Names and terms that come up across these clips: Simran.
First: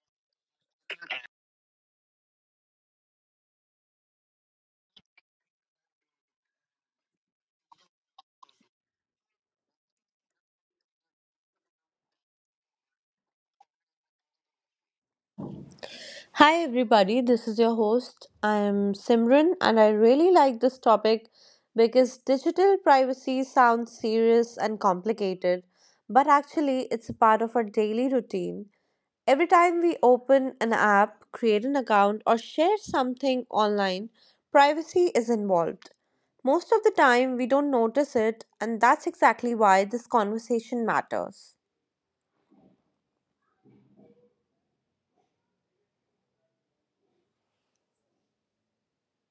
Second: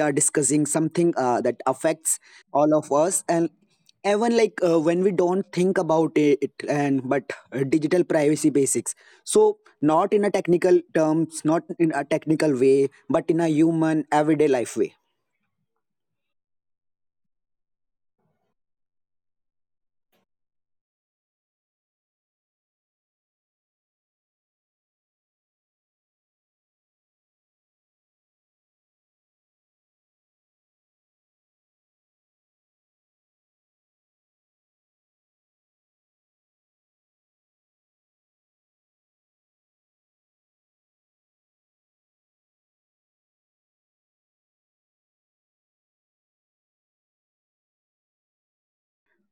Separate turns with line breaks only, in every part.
are discussing something that affects all of us, and even when we don't think about it, it and but digital privacy basics. So not in a technical terms, not in a technical way, but in a human everyday life way.
Hi, everybody. This is your host. I am Simran, and I really like this topic because digital privacy sounds serious and complicated, but actually, it's a part of our daily routine. Every time we open an app, create an account, or share something online, privacy is involved. Most of the time, we don't notice it, and that's exactly why this conversation matters.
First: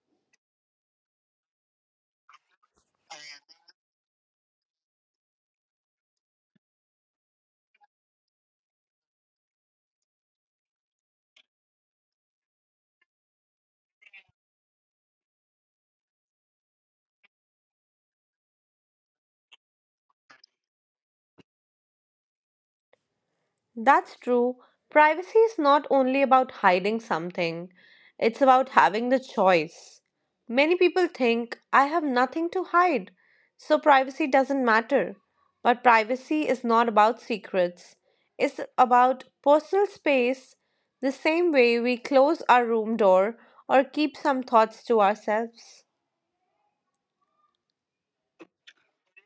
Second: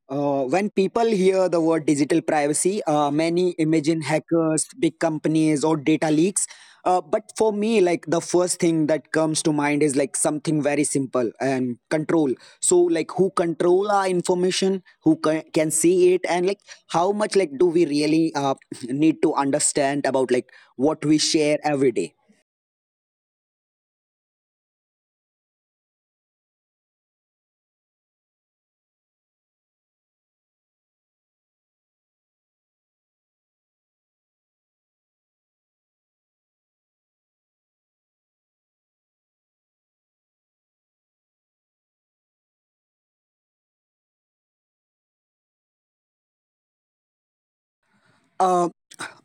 When people hear the word digital privacy, many imagine hackers, big companies, or data leaks. But for me, like the first thing that comes to mind is like something very simple and control. So, like who control our information, can see it, and like how much like do we really need to understand about like what we share every day?
That's true. Privacy is not only about hiding something, it's about having the choice. Many people think, I have nothing to hide, so privacy doesn't matter. But privacy is not about secrets, it's about personal space, the same way we close our room door or keep some thoughts to ourselves.
uh,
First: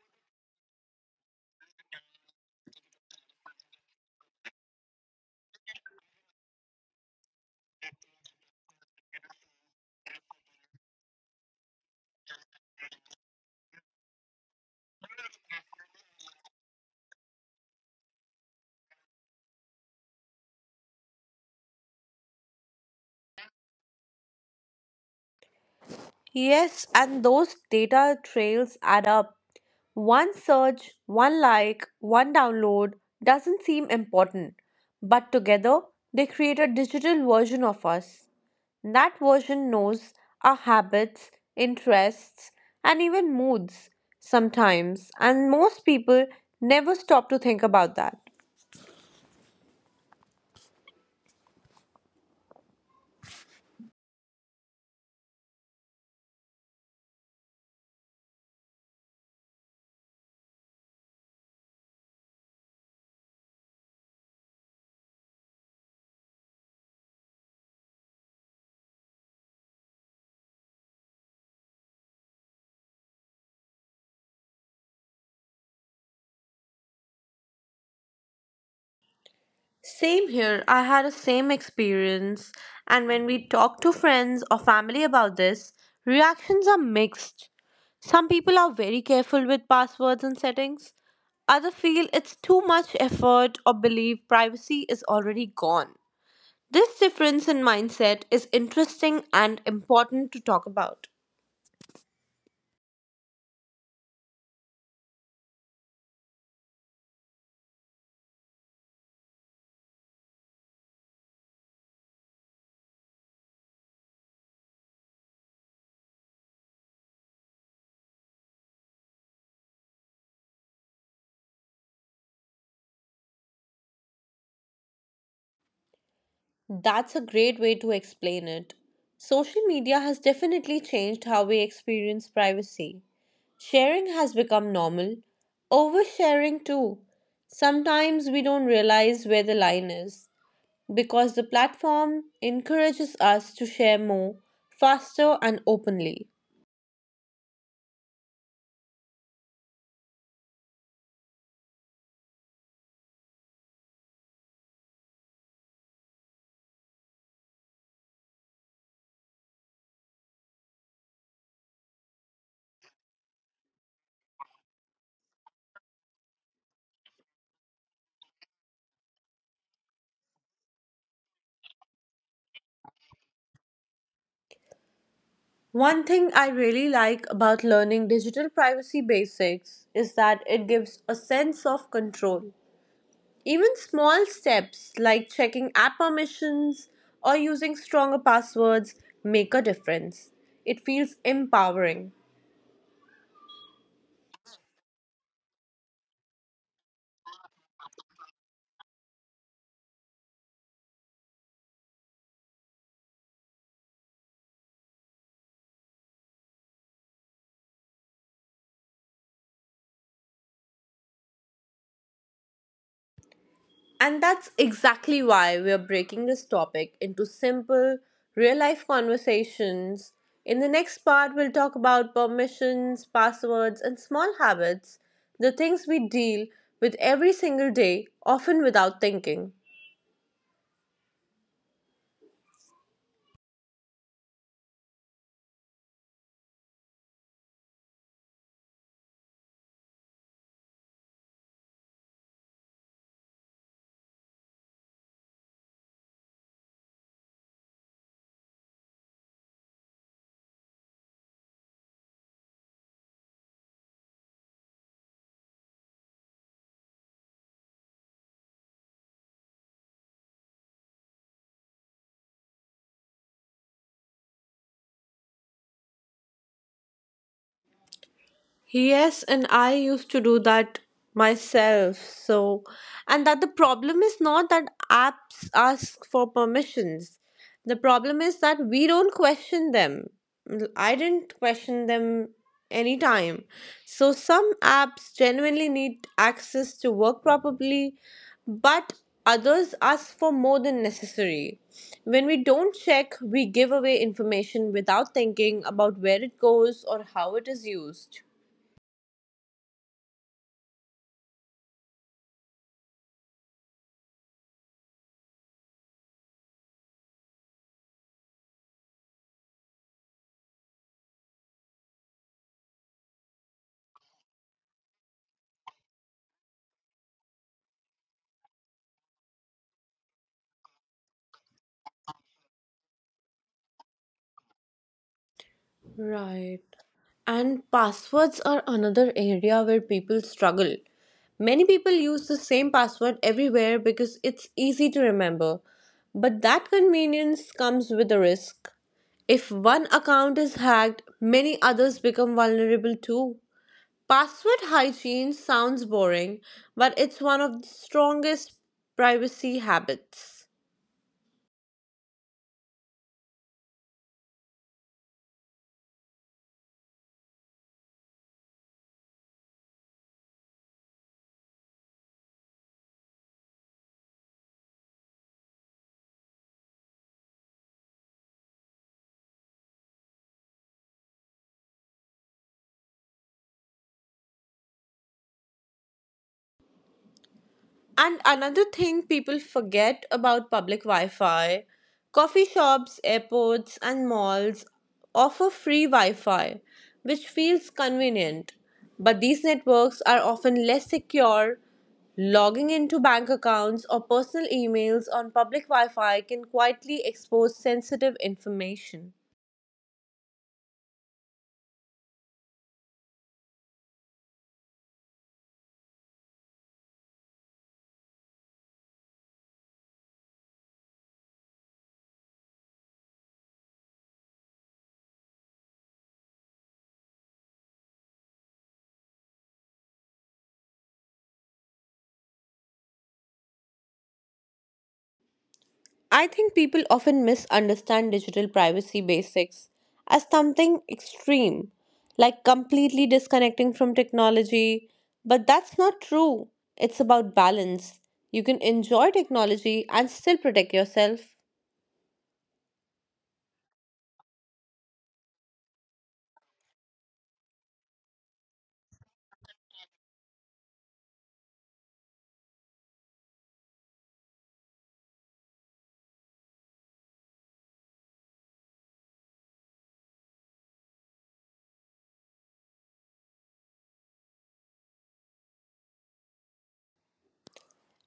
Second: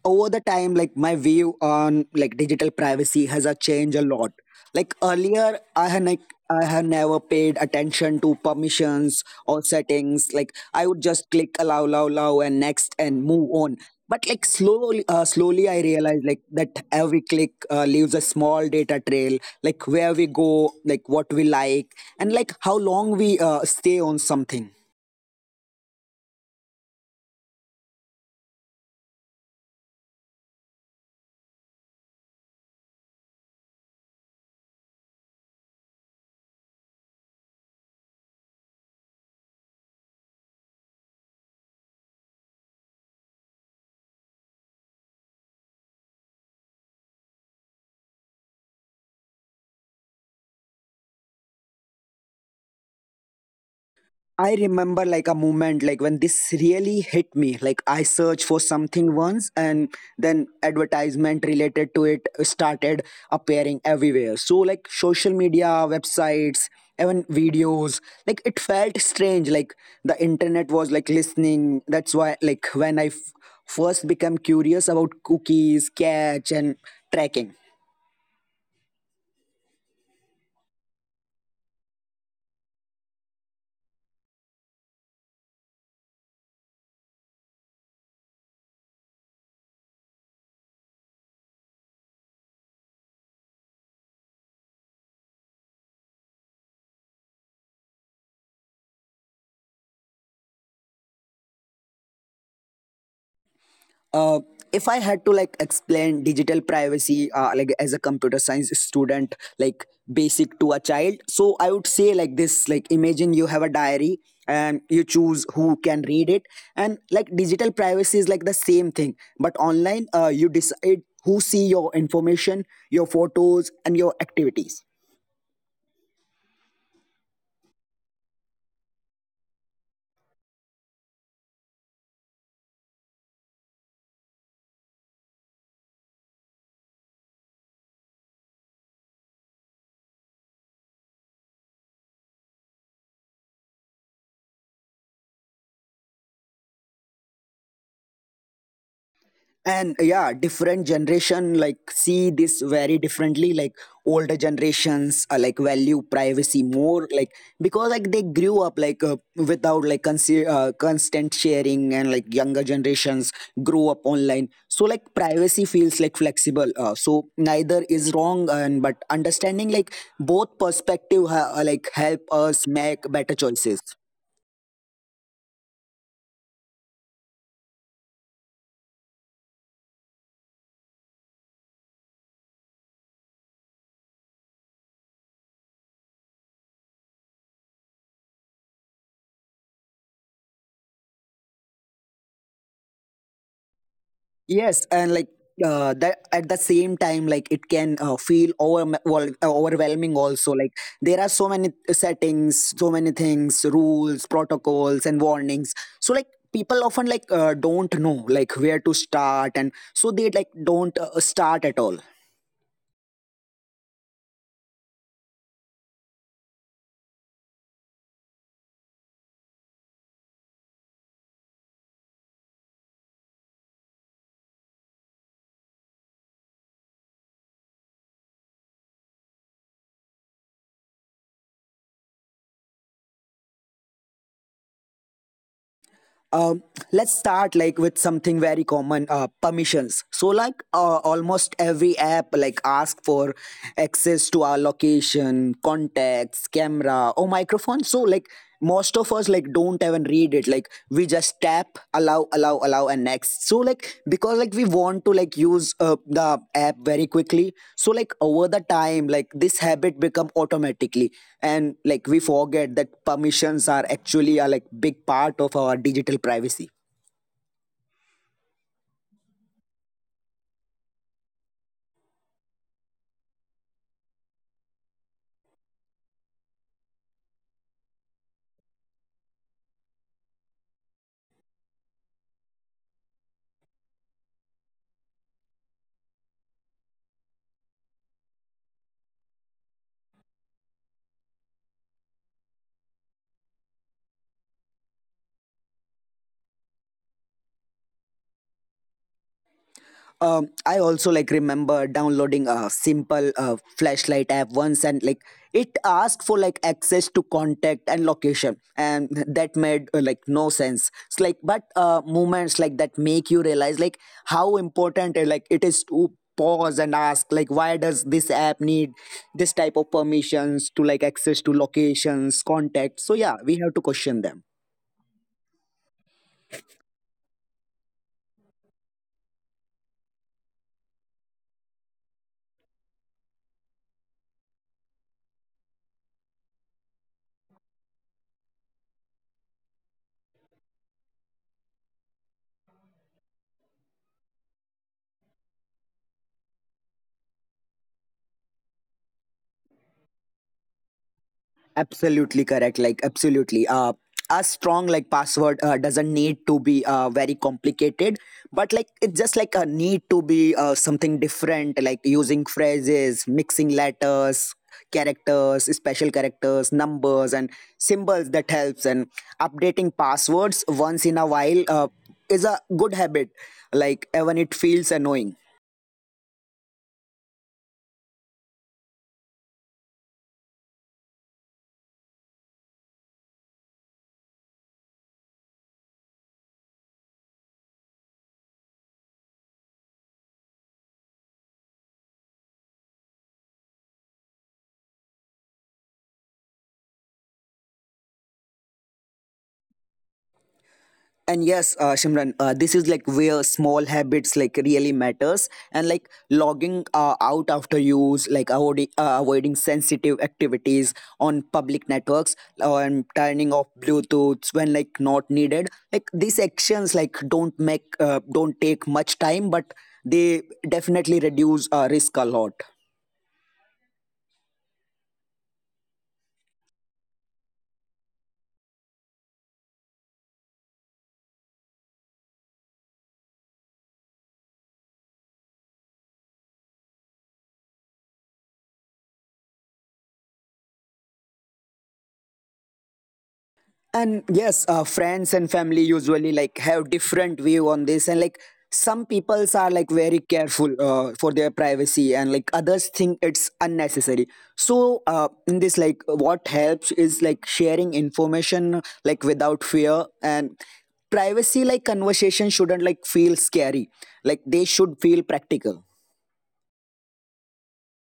Over the time like my view on like digital privacy has changed a lot, like earlier I had like I had never paid attention to permissions or settings like I would just click allow allow allow and next and move on but like slowly slowly I realized like that every click leaves a small data trail, like where we go, like what we like, and like how long we stay on something.
Yes, and those data trails add up. One search, one like, one download doesn't seem important, but together they create a digital version of us. That version knows our habits, interests, and even moods sometimes, and most people never stop to think about that.
I remember like a moment like when this really hit me. Like I searched for something once, and then advertisement related to it started appearing everywhere. So like social media, websites, even videos. Like it felt strange. Like the internet was like listening. That's why like first became curious about cookies, catch and tracking.
Same here, I had a same experience, and when we talk to friends or family about this, reactions are mixed. Some people are very careful with passwords and settings. Others feel it's too much effort or believe privacy is already gone. This difference in mindset is interesting and important to talk about.
Uh, if I had to like explain digital privacy, like as a computer science student, like basic to a child, so I would say like this: like imagine you have a diary and you choose who can read it, and like digital privacy is like the same thing, but online, you decide who see your information, your photos, and your activities.
That's a great way to explain it. Social media has definitely changed how we experience privacy. Sharing has become normal, oversharing too. Sometimes we don't realize where the line is because the platform encourages us to share more, faster, and openly.
And yeah, different generation like see this very differently, like older generations are like value privacy more, like because like they grew up without constant sharing, and like younger generations grew up online, so like privacy feels like flexible, so neither is wrong and but understanding like both perspective like help us make better choices.
One thing I really like about learning digital privacy basics is that it gives a sense of control. Even small steps like checking app permissions or using stronger passwords make a difference. It feels empowering.
Yes, and that at the same time, like it can uh, feel overwhelming. Also, like there are so many settings, so many things, rules, protocols, and warnings. So like people often don't know like where to start, and so they like don't start at all.
And that's exactly why we're breaking this topic into simple, real life conversations. In the next part, we'll talk about permissions, passwords, and small habits, the things we deal with every single day, often without thinking.
Um, let's start like with something very common, permissions. So almost every app like ask for access to our location, contacts, camera or microphone. So like most of us like don't even read it, like we just tap tap allow allow allow and next, so like because like we want to like use the app very quickly, so like over the time like this habit become automatically, and like we forget that permissions are actually a like big part of our digital privacy.
Yes, and I used to do that myself. So, and that the problem is not that apps ask for permissions. The problem is that we don't question them. I didn't question them anytime. So, some apps genuinely need access to work properly, but others ask for more than necessary. When we don't check, we give away information without thinking about where it goes or how it is used.
I also like remember downloading a simple flashlight app once, and like it asked for like access to contact and location, and that made like no sense. It's like but moments like that make you realize like how important like it is to pause and ask like why does this app need this type of permissions to like access to locations, contact. So yeah, we have to question them.
Right. And passwords are another area where people struggle. Many people use the same password everywhere because it's easy to remember. But that convenience comes with a risk. If one account is hacked, many others become vulnerable too. Password hygiene sounds boring, but it's one of the strongest privacy habits.
Absolutely correct. Like absolutely. A strong like password doesn't need to be very complicated, but like it just like a need to be something different, like using phrases, mixing letters, characters, special characters, numbers, and symbols that helps. And updating passwords once in a while is a good habit. Like even it feels annoying.
And another thing people forget about public Wi Fi: coffee shops, airports, and malls offer free Wi Fi, which feels convenient. But these networks are often less secure. Logging into bank accounts or personal emails on public Wi Fi can quietly expose sensitive information.
And yes, Shimran, this is like where small habits like really matters, and like logging out after use, like avoiding sensitive activities on public networks, and turning off bluetooths when like not needed. Like these actions like don't take much time, but they definitely reduce risk a lot.
I think people often misunderstand digital privacy basics as something extreme, like completely disconnecting from technology. But that's not true. It's about balance. You can enjoy technology and still protect yourself.
And yes, friends and family usually like have different view on this, and like some peoples are like very careful for their privacy, and like others think it's unnecessary. So in this, like what helps is like sharing information like without fear, and privacy like conversation shouldn't like feel scary, like they should feel practical.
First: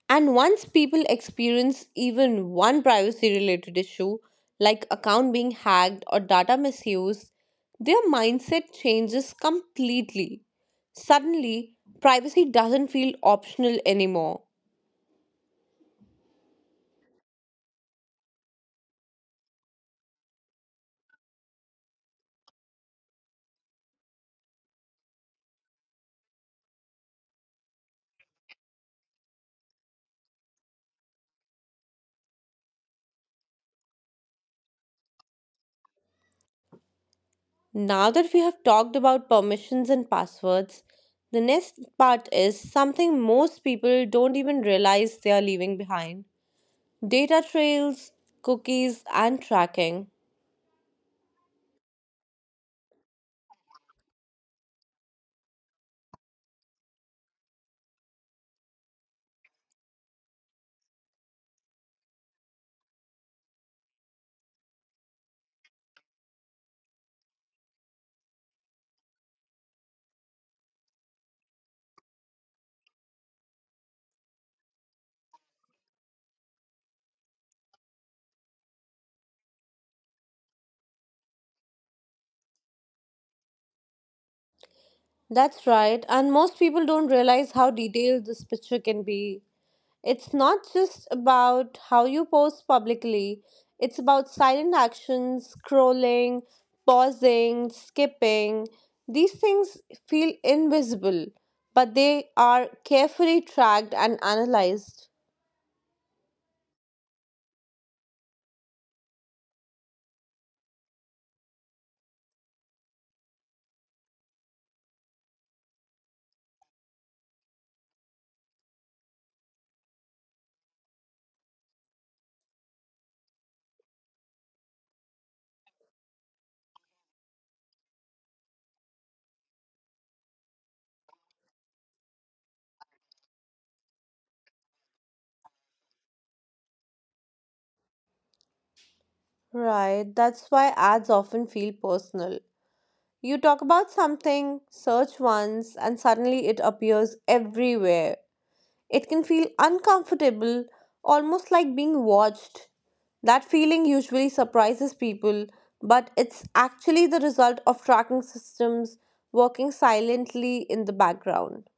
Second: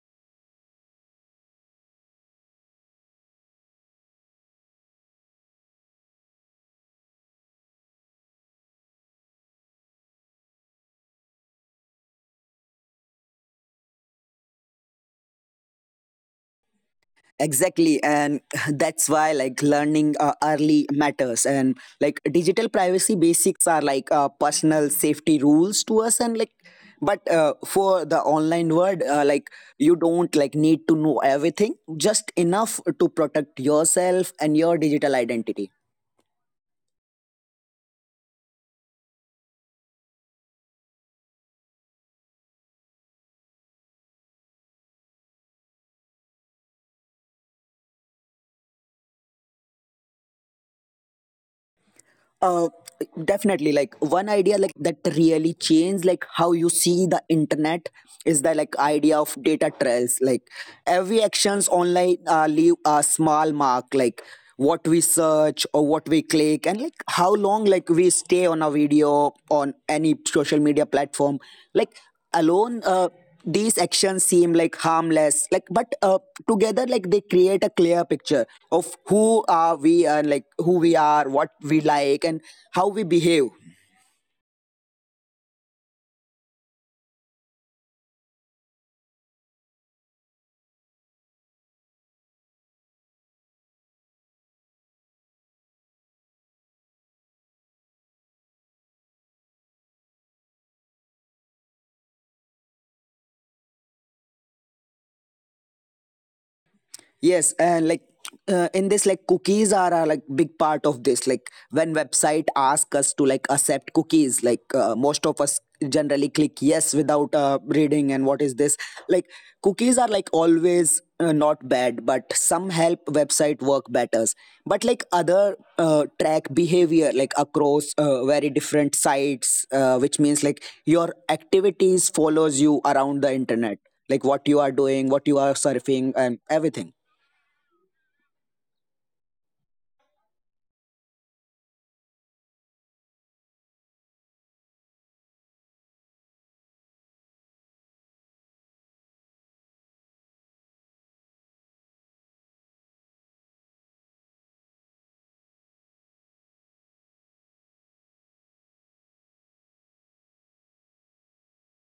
And once people experience even one privacy related issue, like account being hacked or data misuse, their mindset changes completely. Suddenly, privacy doesn't feel optional anymore.
Exactly, and that's why like learning early matters, and like digital privacy basics are like personal safety rules to us, and like but for the online world, like you don't like need to know everything, just enough to protect yourself and your digital identity.
Now that we have talked about permissions and passwords, the next part is something most people don't even realize they are leaving behind: data trails, cookies, and tracking.
uh Definitely, like one idea like that really changed like how you see the internet is the like idea of data trails. Like every actions online leave a small mark, like what we search or what we click, and like how long like we stay on a video on any social media platform, like alone, these actions seem like harmless, like but together like they create a clear picture of who are we, and like who we are, what we like, and how we behave.
That's right, and most people don't realize how detailed this picture can be. It's not just about how you post publicly, it's about silent actions, scrolling, pausing, skipping. These things feel invisible, but they are carefully tracked and analyzed.
Yes, and like in this, like cookies are a like big part of this. Like when website ask us to like accept cookies, like most of us generally click yes without reading. And what is this? Like cookies are like always not bad, but some help website work better. But like other track behavior like across very different sites, which means like your activities follows you around the internet, like what you are doing, what you are surfing, and everything.
Right, that's why ads often feel personal. You talk about something, search once, and suddenly it appears everywhere. It can feel uncomfortable, almost like being watched. That feeling usually surprises people, but it's actually the result of tracking systems working silently in the background.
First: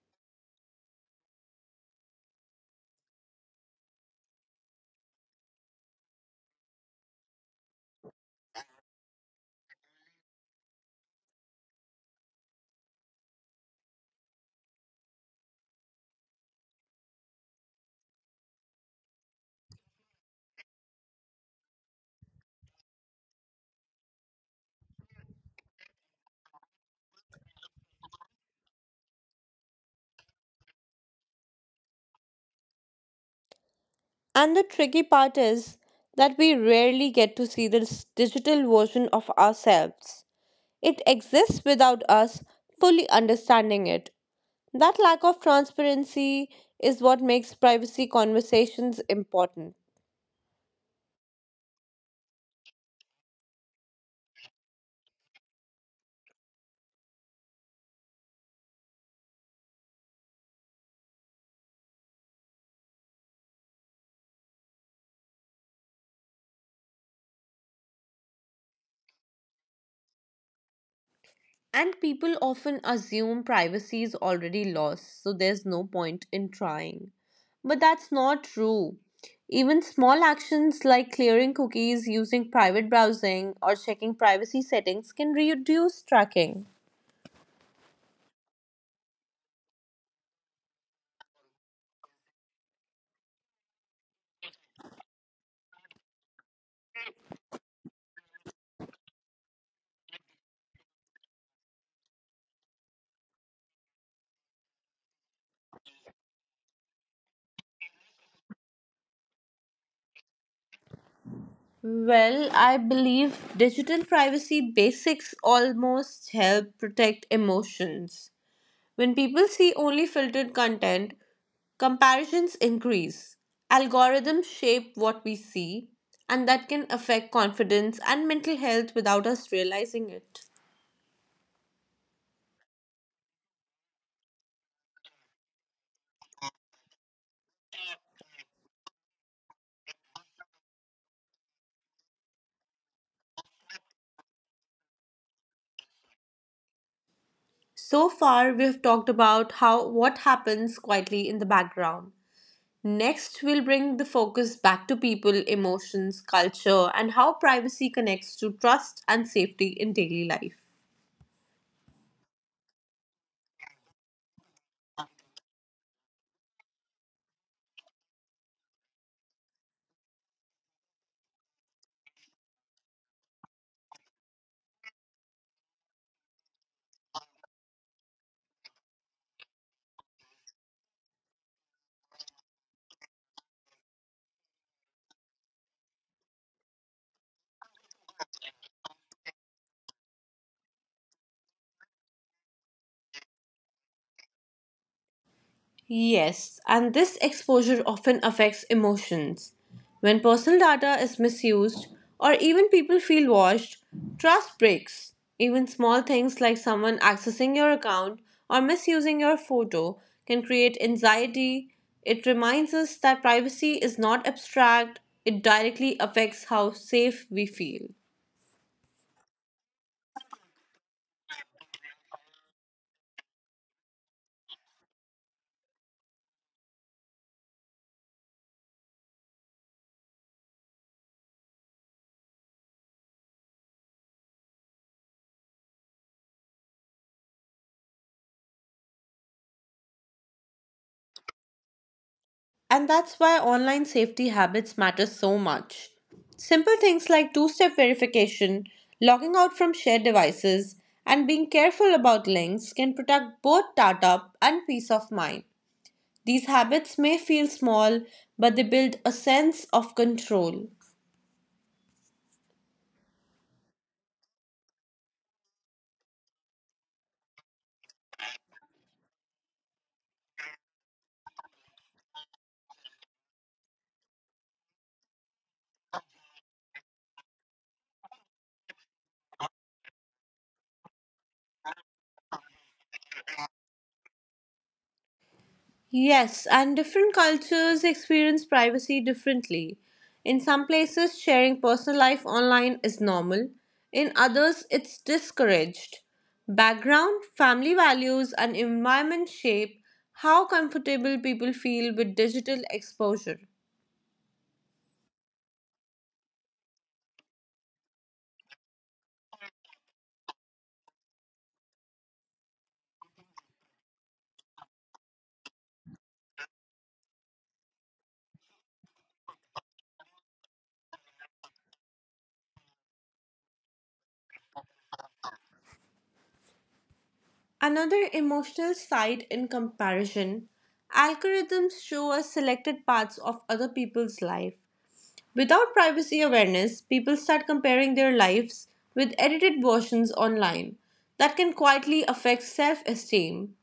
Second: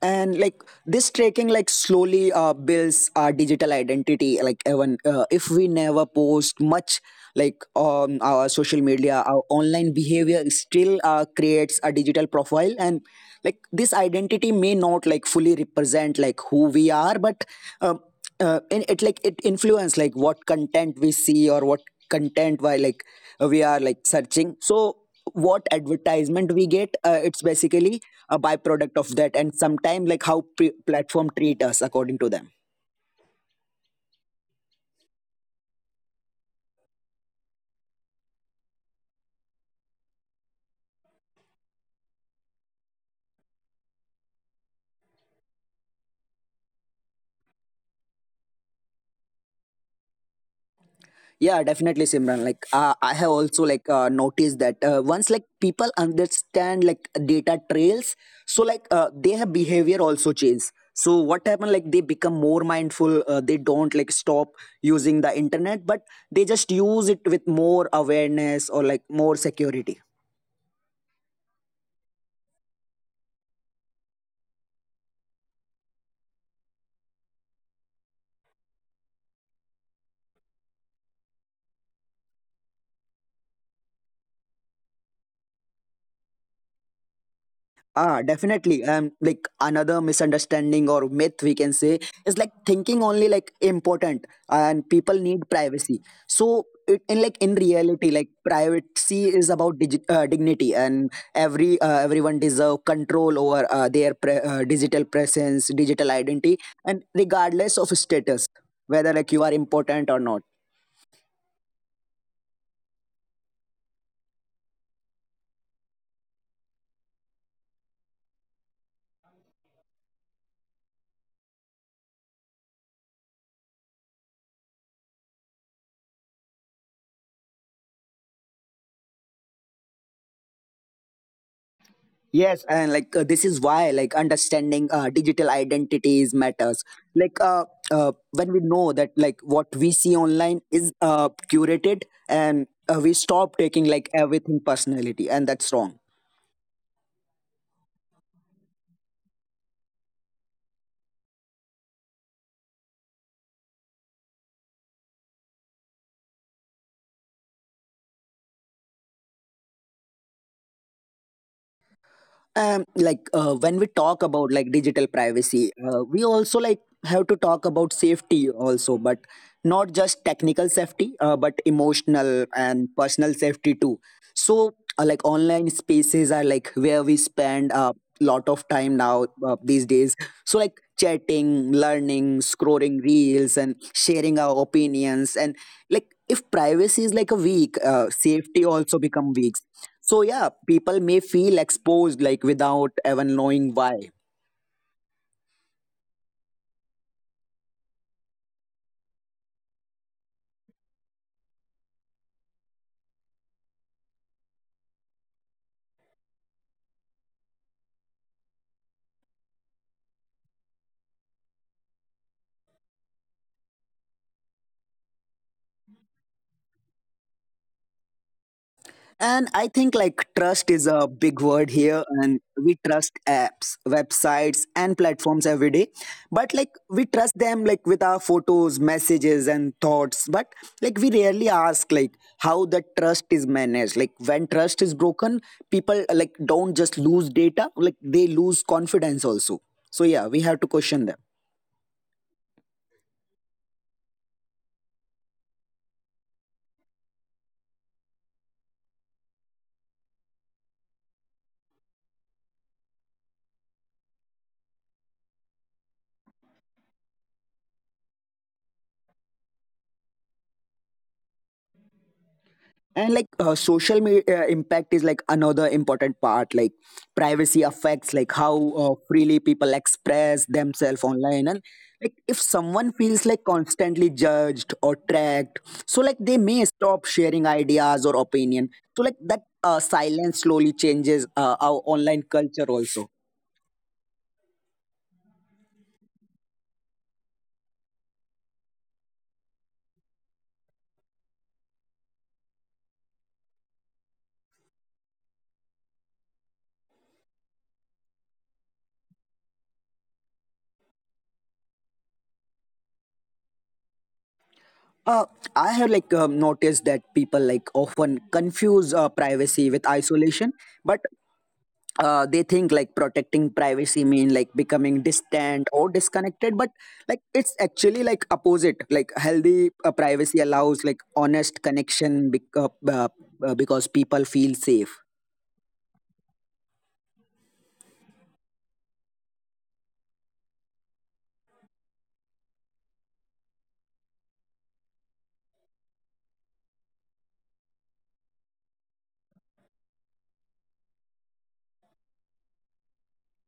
And like this tracking like slowly builds our digital identity, like even if we never post much like on our social media, our online behavior still creates a digital profile, and like this identity may not like fully represent like who we are, but um, and it like it influence like what content we see, or what content, why like we are like searching, so what advertisement we get, it's basically a byproduct of that, and sometime like platform treat us according to them.
And the tricky part is that we rarely get to see this digital version of ourselves. It exists without us fully understanding it. That lack of transparency is what makes privacy conversations important.
Yeah, definitely Simran, like I have also like noticed that once like people understand like data trails, so like their behavior also changes. So what happened, like they become more mindful. They don't like stop using the internet, but they just use it with more awareness or like more security.
And people often assume privacy is already lost, so there's no point in trying. But that's not true. Even small actions like clearing cookies, using private browsing, or checking privacy settings can reduce tracking.
Ah, definitely. Like another misunderstanding or myth we can say is like thinking only like important and people need privacy. So it, in like in reality, like privacy is about dignity, and every, everyone deserve control over digital presence, digital identity, and regardless of status, whether like you are important or not.
Well, I believe digital privacy basics almost help protect emotions. When people see only filtered content, comparisons increase. Algorithms shape what we see, and that can affect confidence and mental health without us realizing it.
Yes, and like this is why like understanding digital identities matters. Like when we know that like what we see online is curated, and we stop taking like everything personality, and that's wrong.
So far, we have talked about how what happens quietly in the background. Next, we'll bring the focus back to people, emotions, culture, and how privacy connects to trust and safety in daily life.
Like when we talk about like digital privacy, we also like have to talk about safety also, but not just technical safety, but emotional and personal safety too. So like online spaces are like where we spend a lot of time now, these days. So like chatting, learning, scrolling reels, and sharing our opinions, and like if privacy is like a weak, safety also become weak, so yeah, people may feel exposed like without even knowing why.
Yes, and this exposure often affects emotions. When personal data is misused or even people feel watched, trust breaks. Even small things like someone accessing your account or misusing your photo can create anxiety. It reminds us that privacy is not abstract, it directly affects how safe we feel.
And I think like trust is a big word here, and we trust apps, websites and platforms every day. But like we trust them like with our photos, messages and thoughts, but like we rarely ask like how the trust is managed. Like when trust is broken, people like don't just lose data, like they lose confidence also. So yeah, we have to question them.
And that's why online safety habits matter so much. Simple things like two step verification, logging out from shared devices, and being careful about links can protect both data and peace of mind. These habits may feel small, but they build a sense of control.
And like social media impact is like another important part, like privacy affects like how freely people express themselves online. And like if someone feels like constantly judged or tracked, so like they may stop sharing ideas or opinion, so like that silence slowly changes our online culture also.
Yes, and different cultures experience privacy differently. In some places, sharing personal life online is normal, in others, it's discouraged. Background, family values, and environment shape how comfortable people feel with digital exposure.
uh, I have like noticed that people like often confuse privacy with isolation, but they think like protecting privacy mean like becoming distant or disconnected, but like it's actually like opposite, like healthy privacy allows like honest connection because people feel safe.
Another emotional side in comparison: algorithms show us selected parts of other people's life. Without privacy awareness, people start comparing their lives with edited versions online that can quietly affect self esteem.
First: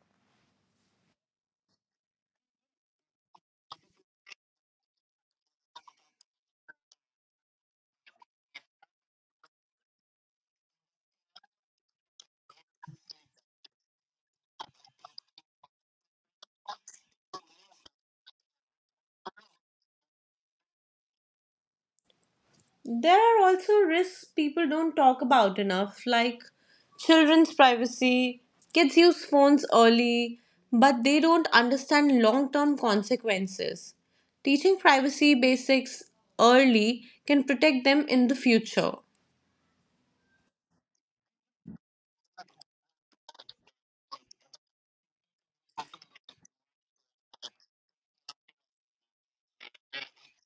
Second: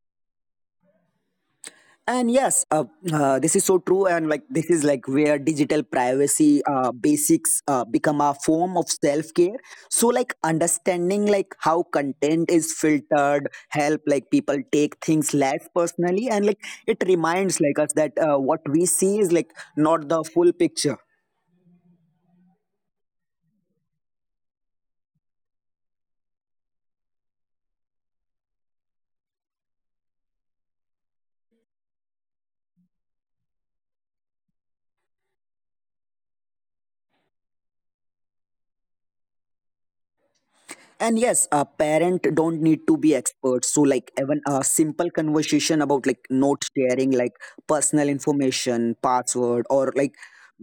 And yes, this is so true. And like this is like where digital privacy basics become a form of self care. So like understanding like how content is filtered help like people take things less personally, and like it reminds like us that what we see is like not the full picture.
There are also risks people don't talk about enough, like children's privacy. Kids use phones early, but they don't understand long term consequences. Teaching privacy basics early can protect them in the future.
And yes, a parent don't need to be experts, so like even a simple conversation about like note sharing, like personal information, password, or like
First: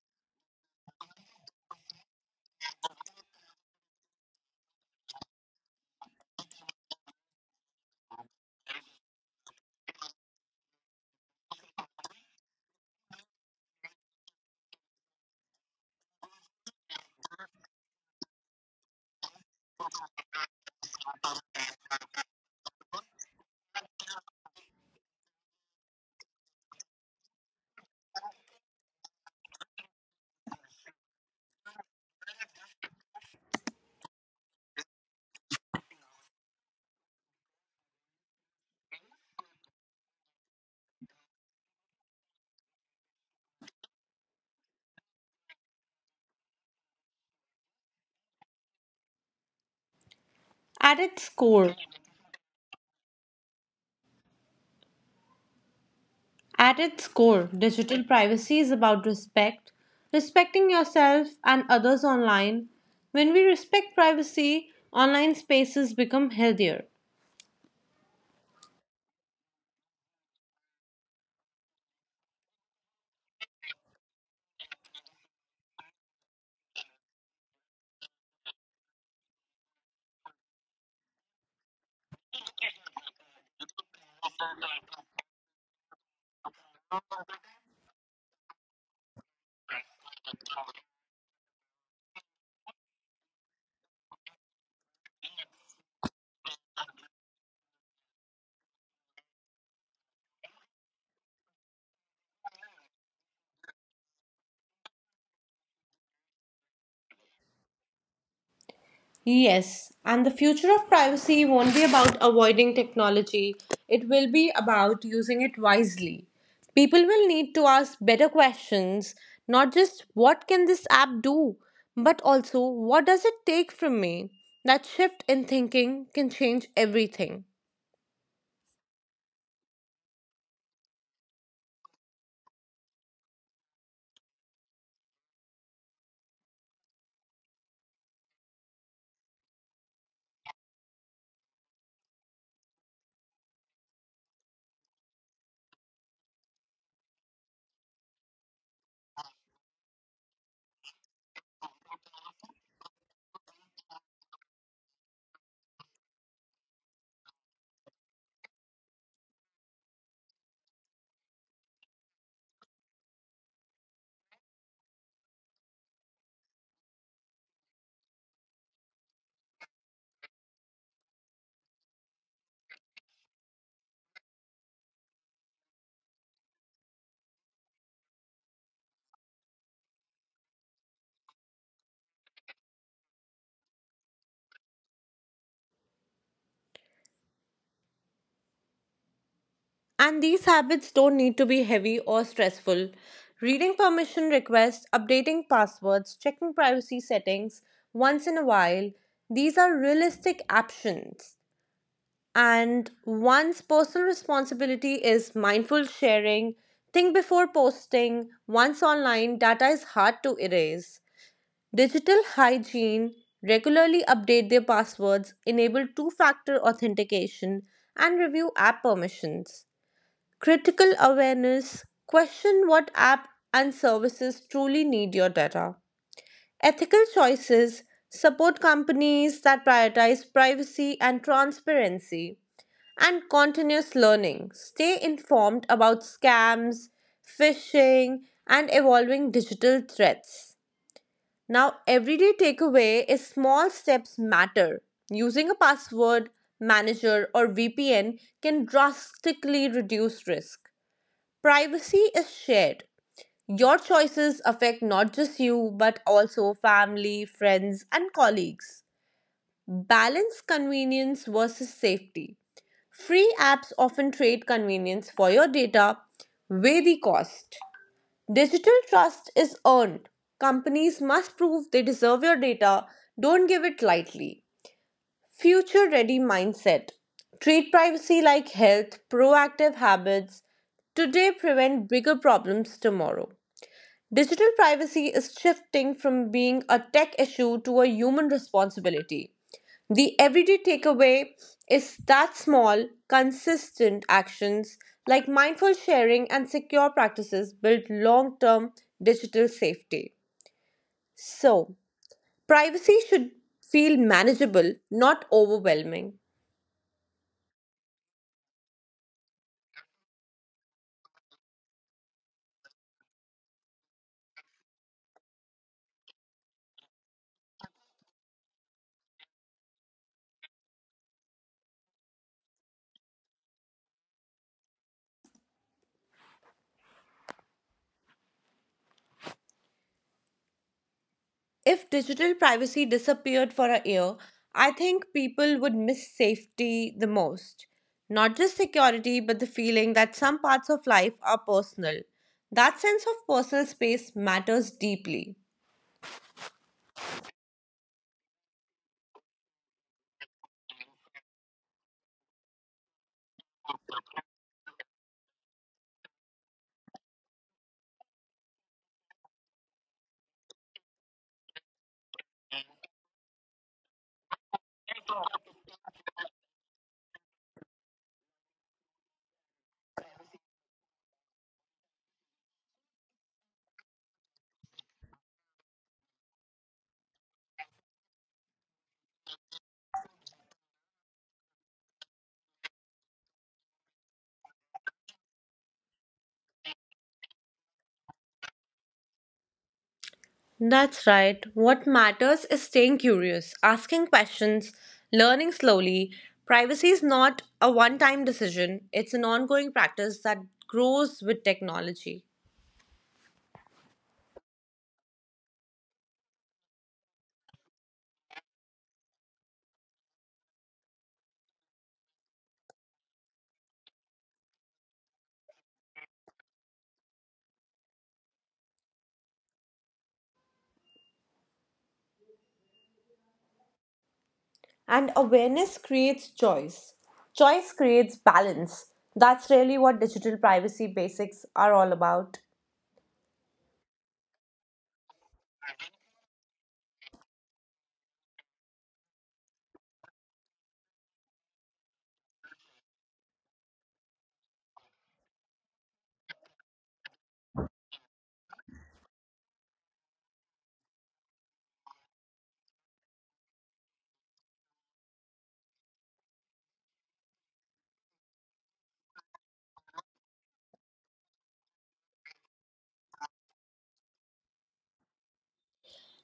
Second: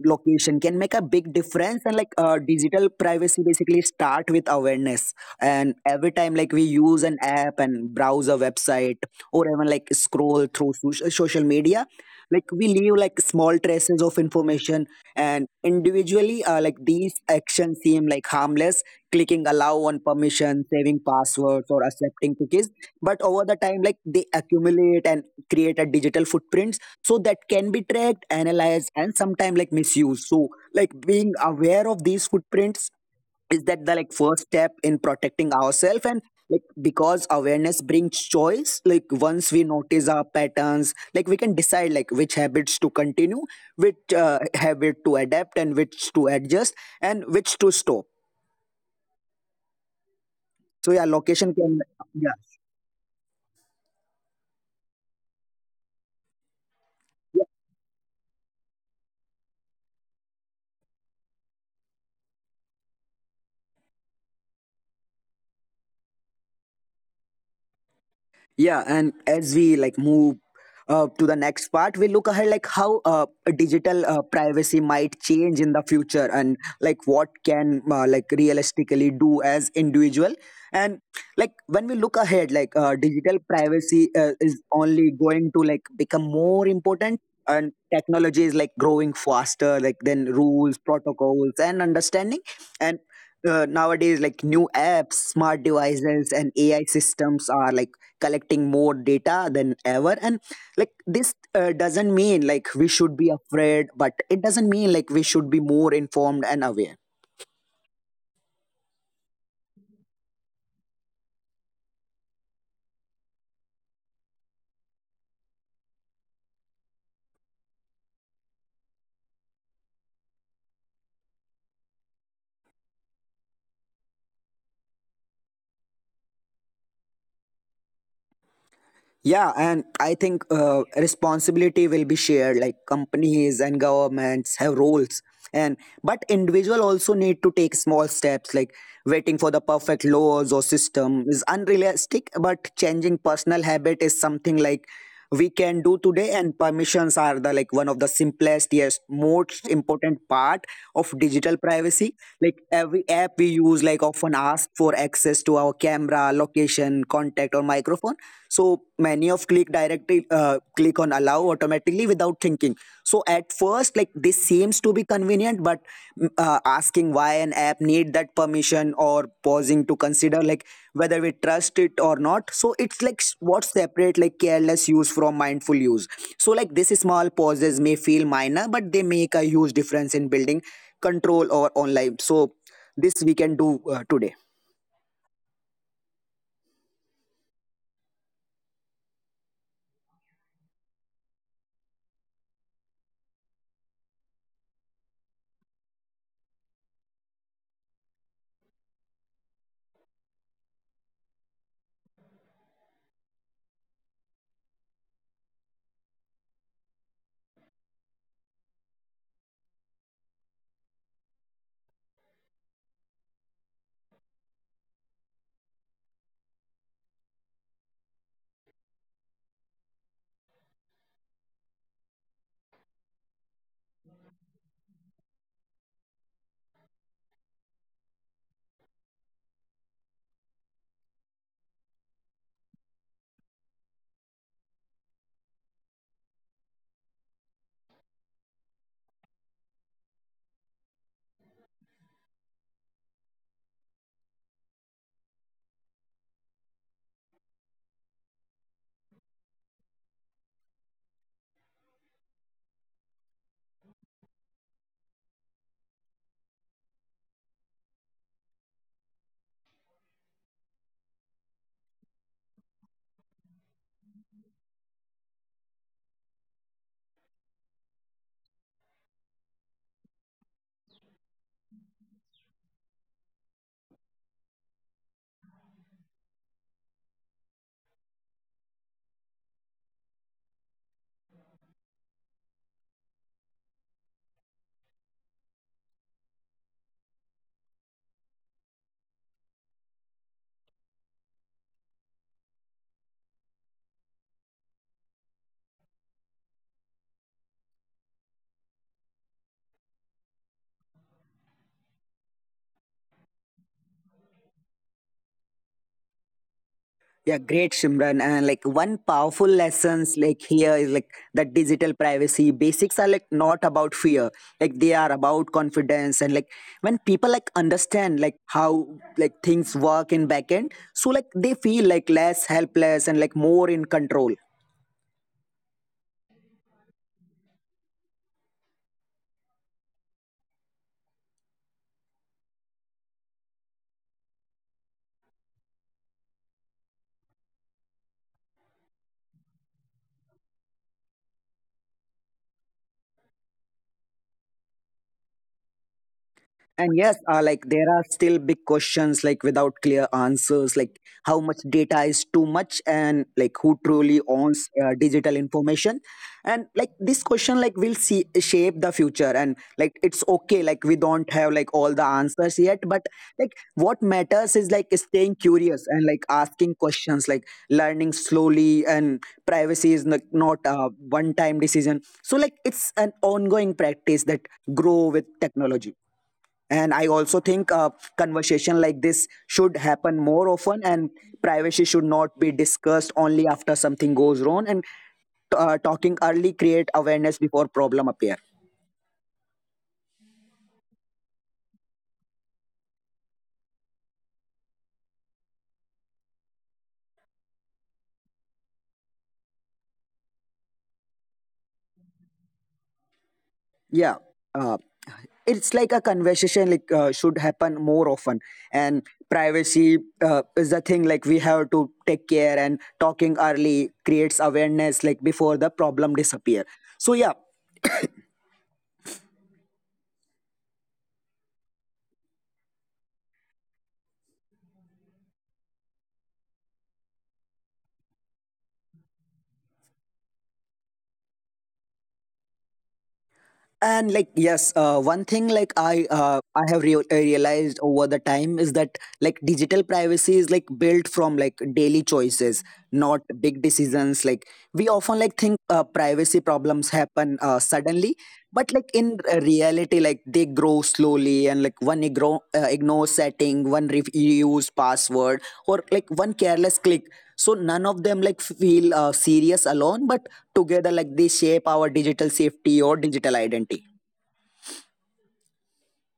location can make a big difference. And like digital privacy basically start with awareness, and every time like we use an app and browse a website or even like scroll through social media, like we leave like small traces of information. And individually like these actions seem like harmless, clicking allow on permission, saving passwords, or accepting cookies. But over the time, like they accumulate and create a digital footprints so that can be tracked, analyzed, and sometimes like misused. So like being aware of these footprints is that the like first step in protecting ourselves. And like because awareness brings choice, like once we notice our patterns, like we can decide like which habits to continue, which habit to adapt, and which to adjust, and which to stop.
At
So yeah,
its
location
core,
can, yeah.
At its core, digital privacy is about respect, respecting yourself and others online. When we respect privacy, online spaces become healthier.
Yeah, and as we like move to the next part, we look ahead like how digital privacy might change in the future, and like what can like realistically do as individual. And like when we look ahead, like digital privacy is only going to like become more important, and technology is like growing faster, like than rules, protocols, and understanding. And nowadays like new apps, smart devices, and AI systems are like collecting more data than ever. And like this doesn't mean like we should be afraid, but it doesn't mean like we should be more informed and aware.
Yes, and the future of privacy won't be about avoiding technology, it will be about using it wisely. People will need to ask better questions, not just what can this app do, but also what does it take from me? That shift in thinking can change everything.
Yeah, and I think responsibility will be shared, like companies and governments have roles. And but individual also need to take small steps, like waiting for the perfect laws or system is unrealistic, but changing personal habit is something like we can do today. And permissions are the like one of the simplest, yes, most important part of digital privacy. Like every app we use like often ask for access to our camera, location, contact, or microphone. So many of click directly automatically, click on allow automatically without thinking. So at first like this seems to be convenient, but asking why an app need that permission, or pausing to consider like whether we trust it or not, so it's like what separate like careless use from mindful use. So like this small pauses may feel minor, but they make a huge difference in building control or online. So this we can do today.
And these habits don't need to be heavy or stressful. Reading permission requests, updating passwords, checking privacy settings once in a while, these are realistic options. And one's personal responsibility is mindful sharing, think before posting, once online, data is hard to erase. Digital hygiene, regularly update their passwords, enable two factor authentication, and review app permissions. Critical awareness: question what app and services truly need your data. Ethical choices: support companies that prioritize privacy and transparency. And continuous learning: stay informed about scams, phishing, and evolving digital threats. Now, everyday takeaway is small steps matter. Using a password, manager, or VPN can drastically reduce risk. Privacy is shared. Your choices affect not just you, but also family, friends, and colleagues. Balance convenience versus safety. Free apps often trade convenience for your data, weigh the cost. Digital trust is earned. Companies must prove they deserve your data, don't give it lightly. Future ready mindset. Treat privacy like health, proactive habits today prevent bigger problems tomorrow. Digital privacy is shifting from being a tech issue to a human responsibility. The everyday takeaway is that small, consistent actions like mindful sharing and secure practices build long term digital safety. So, privacy should feel manageable, not overwhelming.
Yeah, great, Shimran. And like one powerful lessons like here is like that digital privacy basics are like not about fear. Like they are about confidence. And like when people like understand like how like things work in backend, so like they feel like less helpless and like more in control.
If digital privacy disappeared for a year, I think people would miss safety the most. Not just security, but the feeling that some parts of life are personal. That sense of personal space matters deeply.
And yes, like there are still big questions like without clear answers, like how much data is too much, and like who truly owns digital information. And like this question like will see shape the future. And like it's okay, like we don't have like all the answers yet, but like what matters is like staying curious and like asking questions, like learning slowly. And privacy is like not a one-time decision. So like it's an ongoing practice that grow with technology. And I also think conversation like this should happen more often, and privacy should not be discussed only after something goes wrong. And talking early create awareness before problem appear.
That's right. What matters is staying curious, asking questions, learning slowly. Privacy is not a one time decision, it's an ongoing practice that grows with technology.
Yeah, uh, it's like a conversation like should happen more often. And privacy is the thing like we have to take care, and talking early creates awareness like before the problem disappear. So yeah,
And awareness creates choice. Choice creates balance. That's really what digital privacy basics are all about.
and like yes, one thing like I have realized over the time is that like digital privacy is like built from like daily choices, not big decisions. Like we often like think privacy problems happen suddenly, but like in reality like they grow slowly, and like one ignore, ignore setting, one reuse password, or like one careless click. So none of them like feel serious alone, but together like they shape our digital safety or digital identity.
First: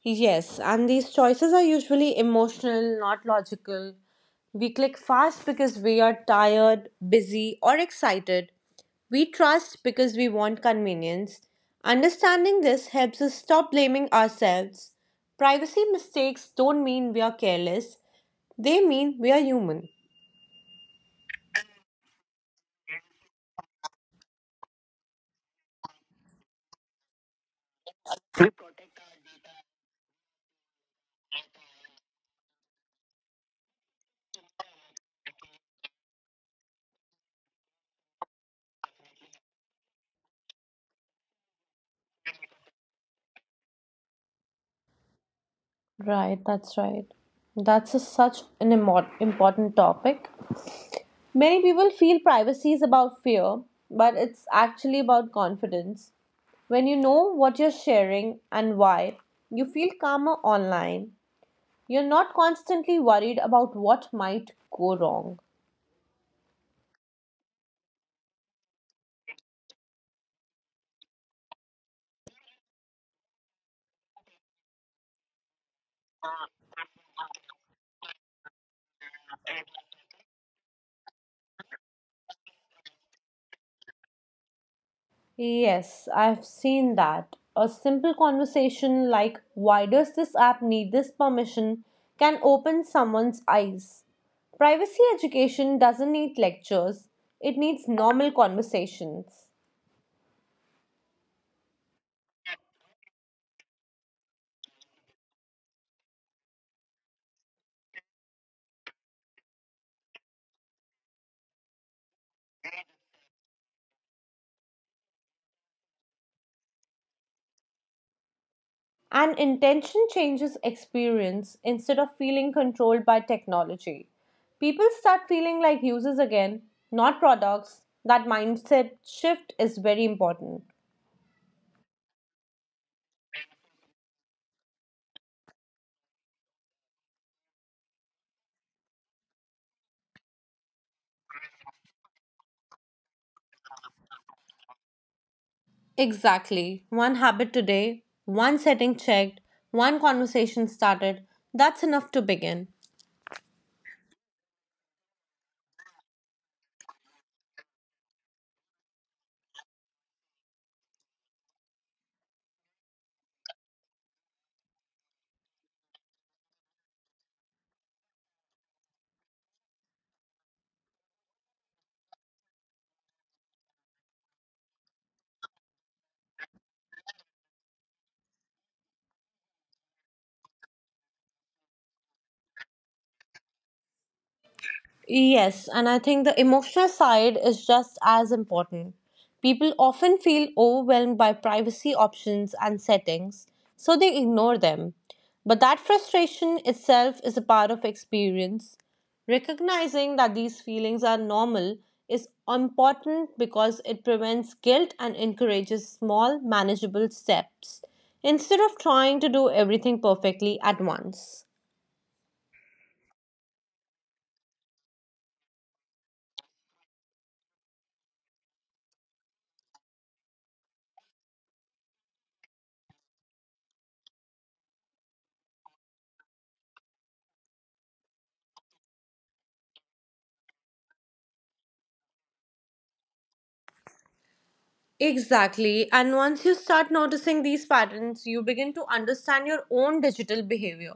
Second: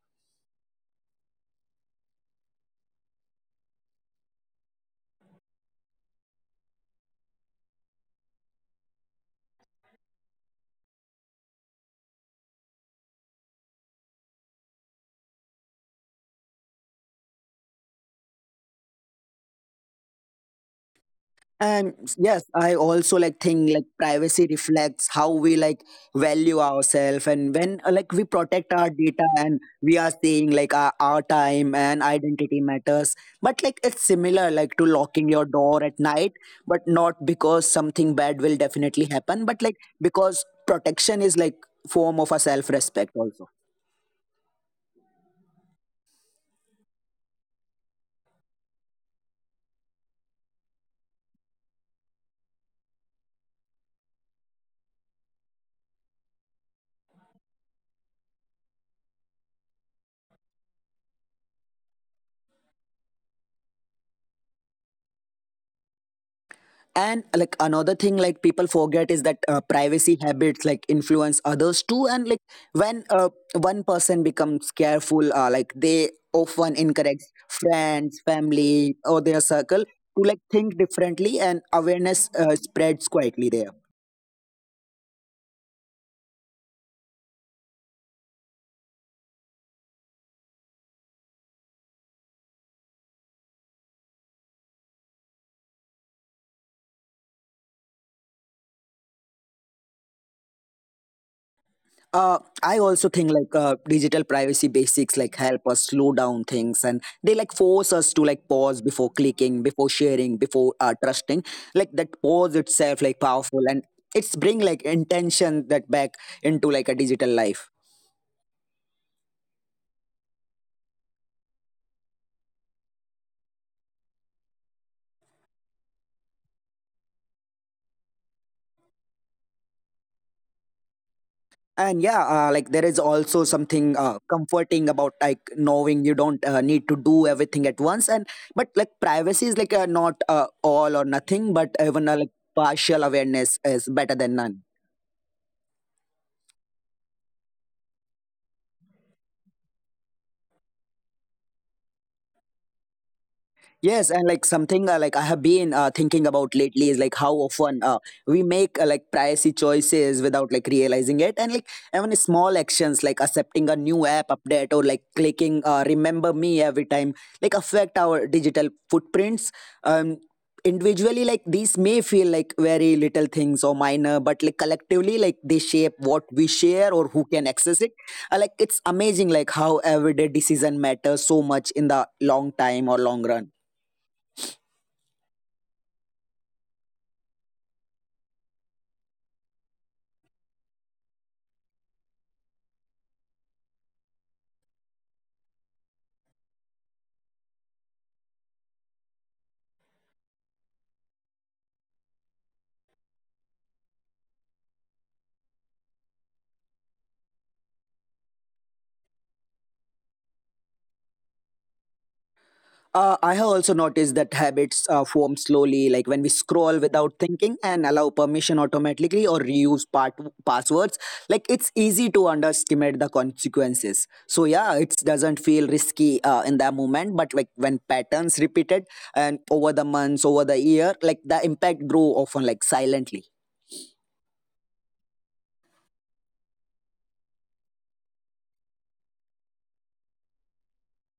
Yes, and these choices are usually emotional, not logical. We click fast because we are tired, busy, or excited. We trust because we want convenience. Understanding this helps us stop blaming ourselves. Privacy mistakes don't mean we are careless, they mean we are human.
And yes, I also like think like privacy reflects how we like value ourselves. And when like we protect our data, and we are saying like our time and identity matters. But like it's similar like to locking your door at night, but not because something bad will definitely happen, but like because protection is like form of a self-respect also.
Right, that's right. Such an important topic. Many people feel privacy is about fear, but it's actually about confidence. When you know what you're sharing and why, you feel calmer online. You're not constantly worried about what might go wrong.
And like another thing like people forget is that privacy habits like influence others too. And like when one person becomes careful, like they often encourage friends, family, or their circle to like think differently, and awareness spreads quietly there.
Yes, I've seen that. A simple conversation like, "Why does this app need this permission?" can open someone's eyes. Privacy education doesn't need lectures, it needs normal conversations.
Uh, I also think like digital privacy basics like help us slow down things, and they like force us to like pause before clicking, before sharing, before trusting. Like that pause itself like powerful, and it's bring like intention that back into like a digital life.
And intention changes experience. Instead of feeling controlled by technology, people start feeling like users again, not products. That mindset shift is very important.
And yeah, like there is also something comforting about like knowing you don't need to do everything at once. And but like privacy is like not all or nothing, but even like partial awareness is better than none.
Exactly. One habit today, one setting checked, one conversation started. That's enough to begin.
Yes, and like something like I have been thinking about lately is like how often we make like pricey choices without like realizing it. And like even small actions like accepting a new app update or like clicking "Remember Me" every time like affect our digital footprints. Um, Individually, like these may feel like very little things or minor, but like collectively, like they shape what we share or who can access it. Like it's amazing like how everyday decision matters so much in the long time or long run.
Yes, and I think the emotional side is just as important. People often feel overwhelmed by privacy options and settings, so they ignore them. But that frustration itself is a part of experience. Recognizing that these feelings are normal is important because it prevents guilt and encourages small, manageable steps instead of trying to do everything perfectly at once.
I have also noticed that habits form slowly, like when we scroll without thinking and allow permission automatically or reuse passwords. Like it's easy to underestimate the consequences. So yeah, it doesn't feel risky in that moment, but like when patterns repeated and over the months, over the year, like the impact grow often like silently.
Exactly. And once you start noticing these patterns, you begin to understand your own digital behavior.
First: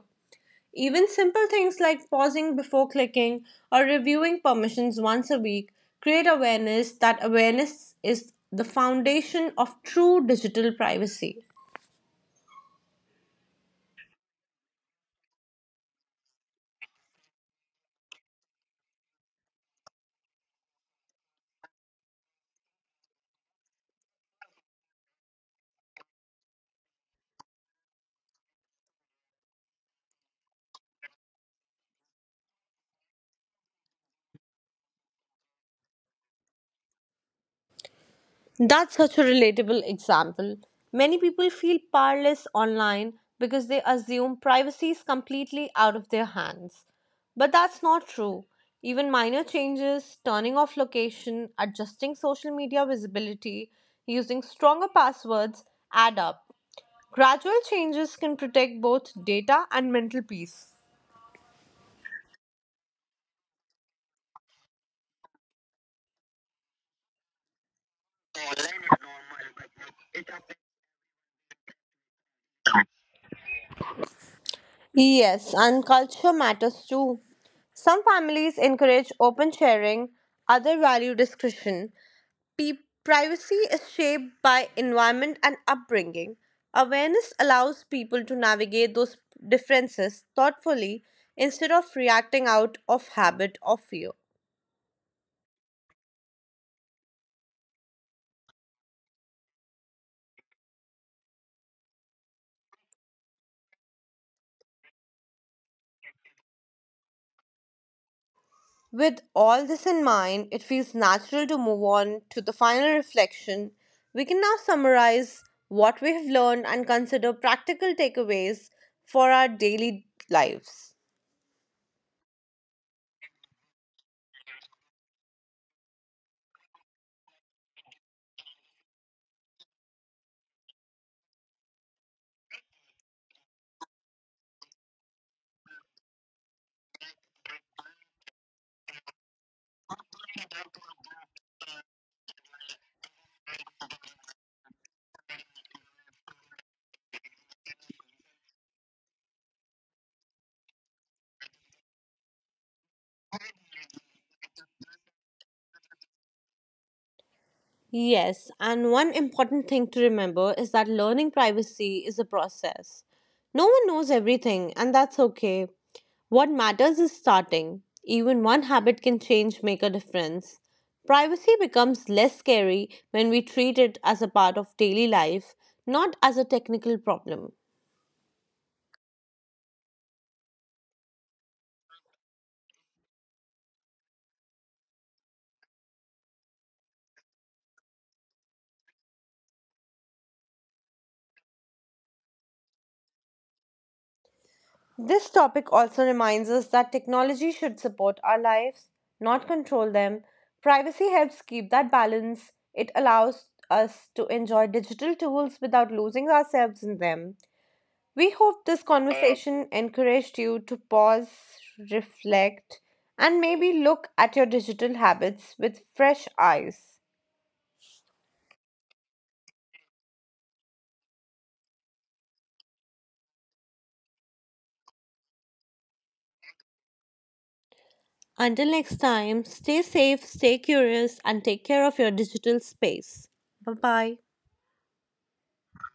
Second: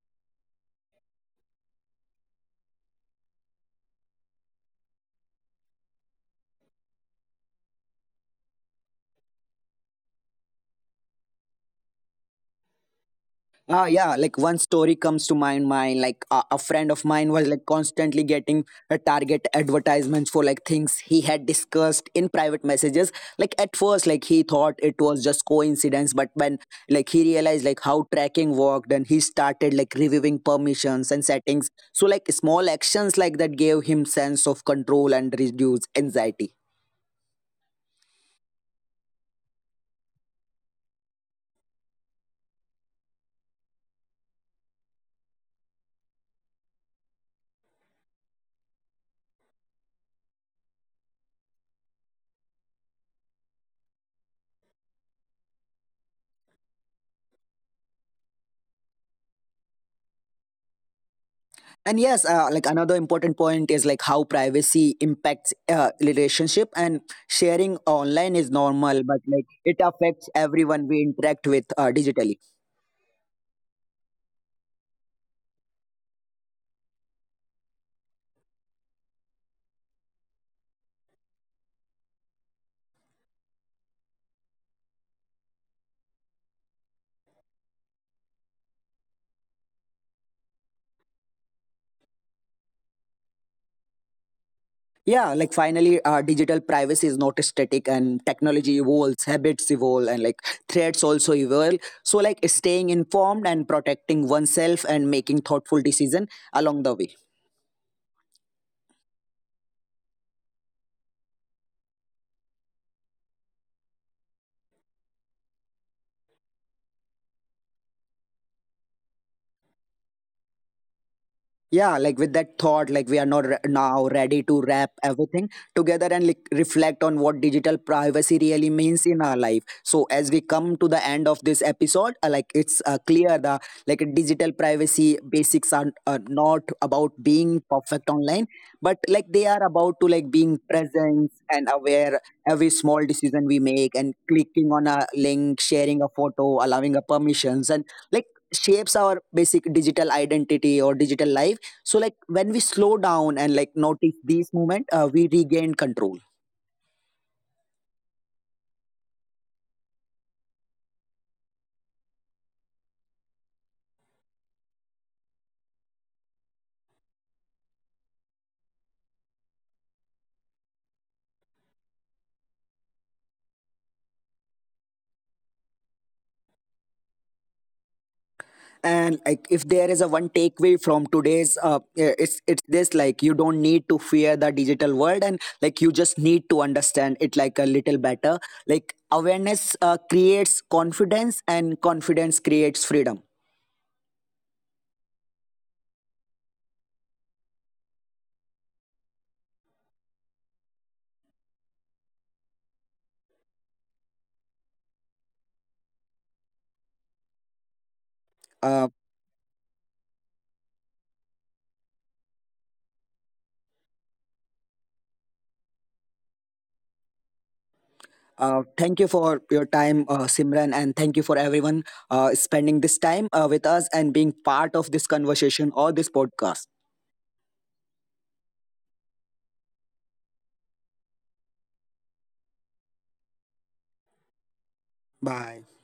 Even simple things like pausing before clicking or reviewing permissions once a week create awareness. That awareness is the foundation of true digital privacy.
Ah, yeah. Like one story comes to my mind. Like a friend of mine was like constantly getting a target advertisements for like things he had discussed in private messages. Like at first, like he thought it was just coincidence, but when like he realized like how tracking worked, and he started like reviewing permissions and settings. So like small actions like that gave him sense of control and reduced anxiety.
That's such a relatable example. Many people feel powerless online because they assume privacy is completely out of their hands. But that's not true. Even minor changes, turning off location, adjusting social media visibility, using stronger passwords, add up. Gradual changes can protect both data and mental peace.
And yes, like another important point is like how privacy impacts relationship, and sharing online is normal, but like it affects everyone we interact with digitally.
Yes, and culture matters too. Some families encourage open sharing, others value discretion. Privacy is shaped by environment and upbringing. Awareness allows people to navigate those differences thoughtfully instead of reacting out of habit or fear.
Yeah, like finally digital privacy is not static, and technology evolves, habits evolve, and like threats also evolve. So like staying informed and protecting oneself and making thoughtful decision along the way.
With all this in mind, it feels natural to move on to the final reflection. We can now summarize what we have learned and consider practical takeaways for our daily lives.
Yeah, like with that thought, like we are not re- now ready to wrap everything together and like reflect on what digital privacy really means in our life. So as we come to the end of this episode, like it's clear the like digital privacy basics are not about being perfect online, but like they are about to like being present and aware. Every small decision we make and clicking on a link, sharing a photo, allowing a permissions, and like shapes our basic digital identity or digital life. So like when we slow down and like notice these moment, we regain control.
Yes, and one important thing to remember is that learning privacy is a process. No one knows everything, and that's okay. What matters is starting. Even one habit can change, make a difference. Privacy becomes less scary when we treat it as a part of daily life, not as a technical problem.
And like if there is a one takeaway from today's, eh, it's this, like you don't need to fear the digital world, and like you just need to understand it like a little better. Like awareness creates confidence, and confidence creates freedom.
This topic also reminds us that technology should support our lives, not control them. Privacy helps keep that balance. It allows us to enjoy digital tools without losing ourselves in them. We hope this
Uh,
conversation encouraged you to pause, reflect, and maybe look at your digital habits with fresh eyes.
Thank you for your time, Simran, and thank you for everyone spending this time with us and being part of this conversation or this podcast.
Until next time, stay safe, stay curious, and take care of your digital space. Bye bye.
Bye.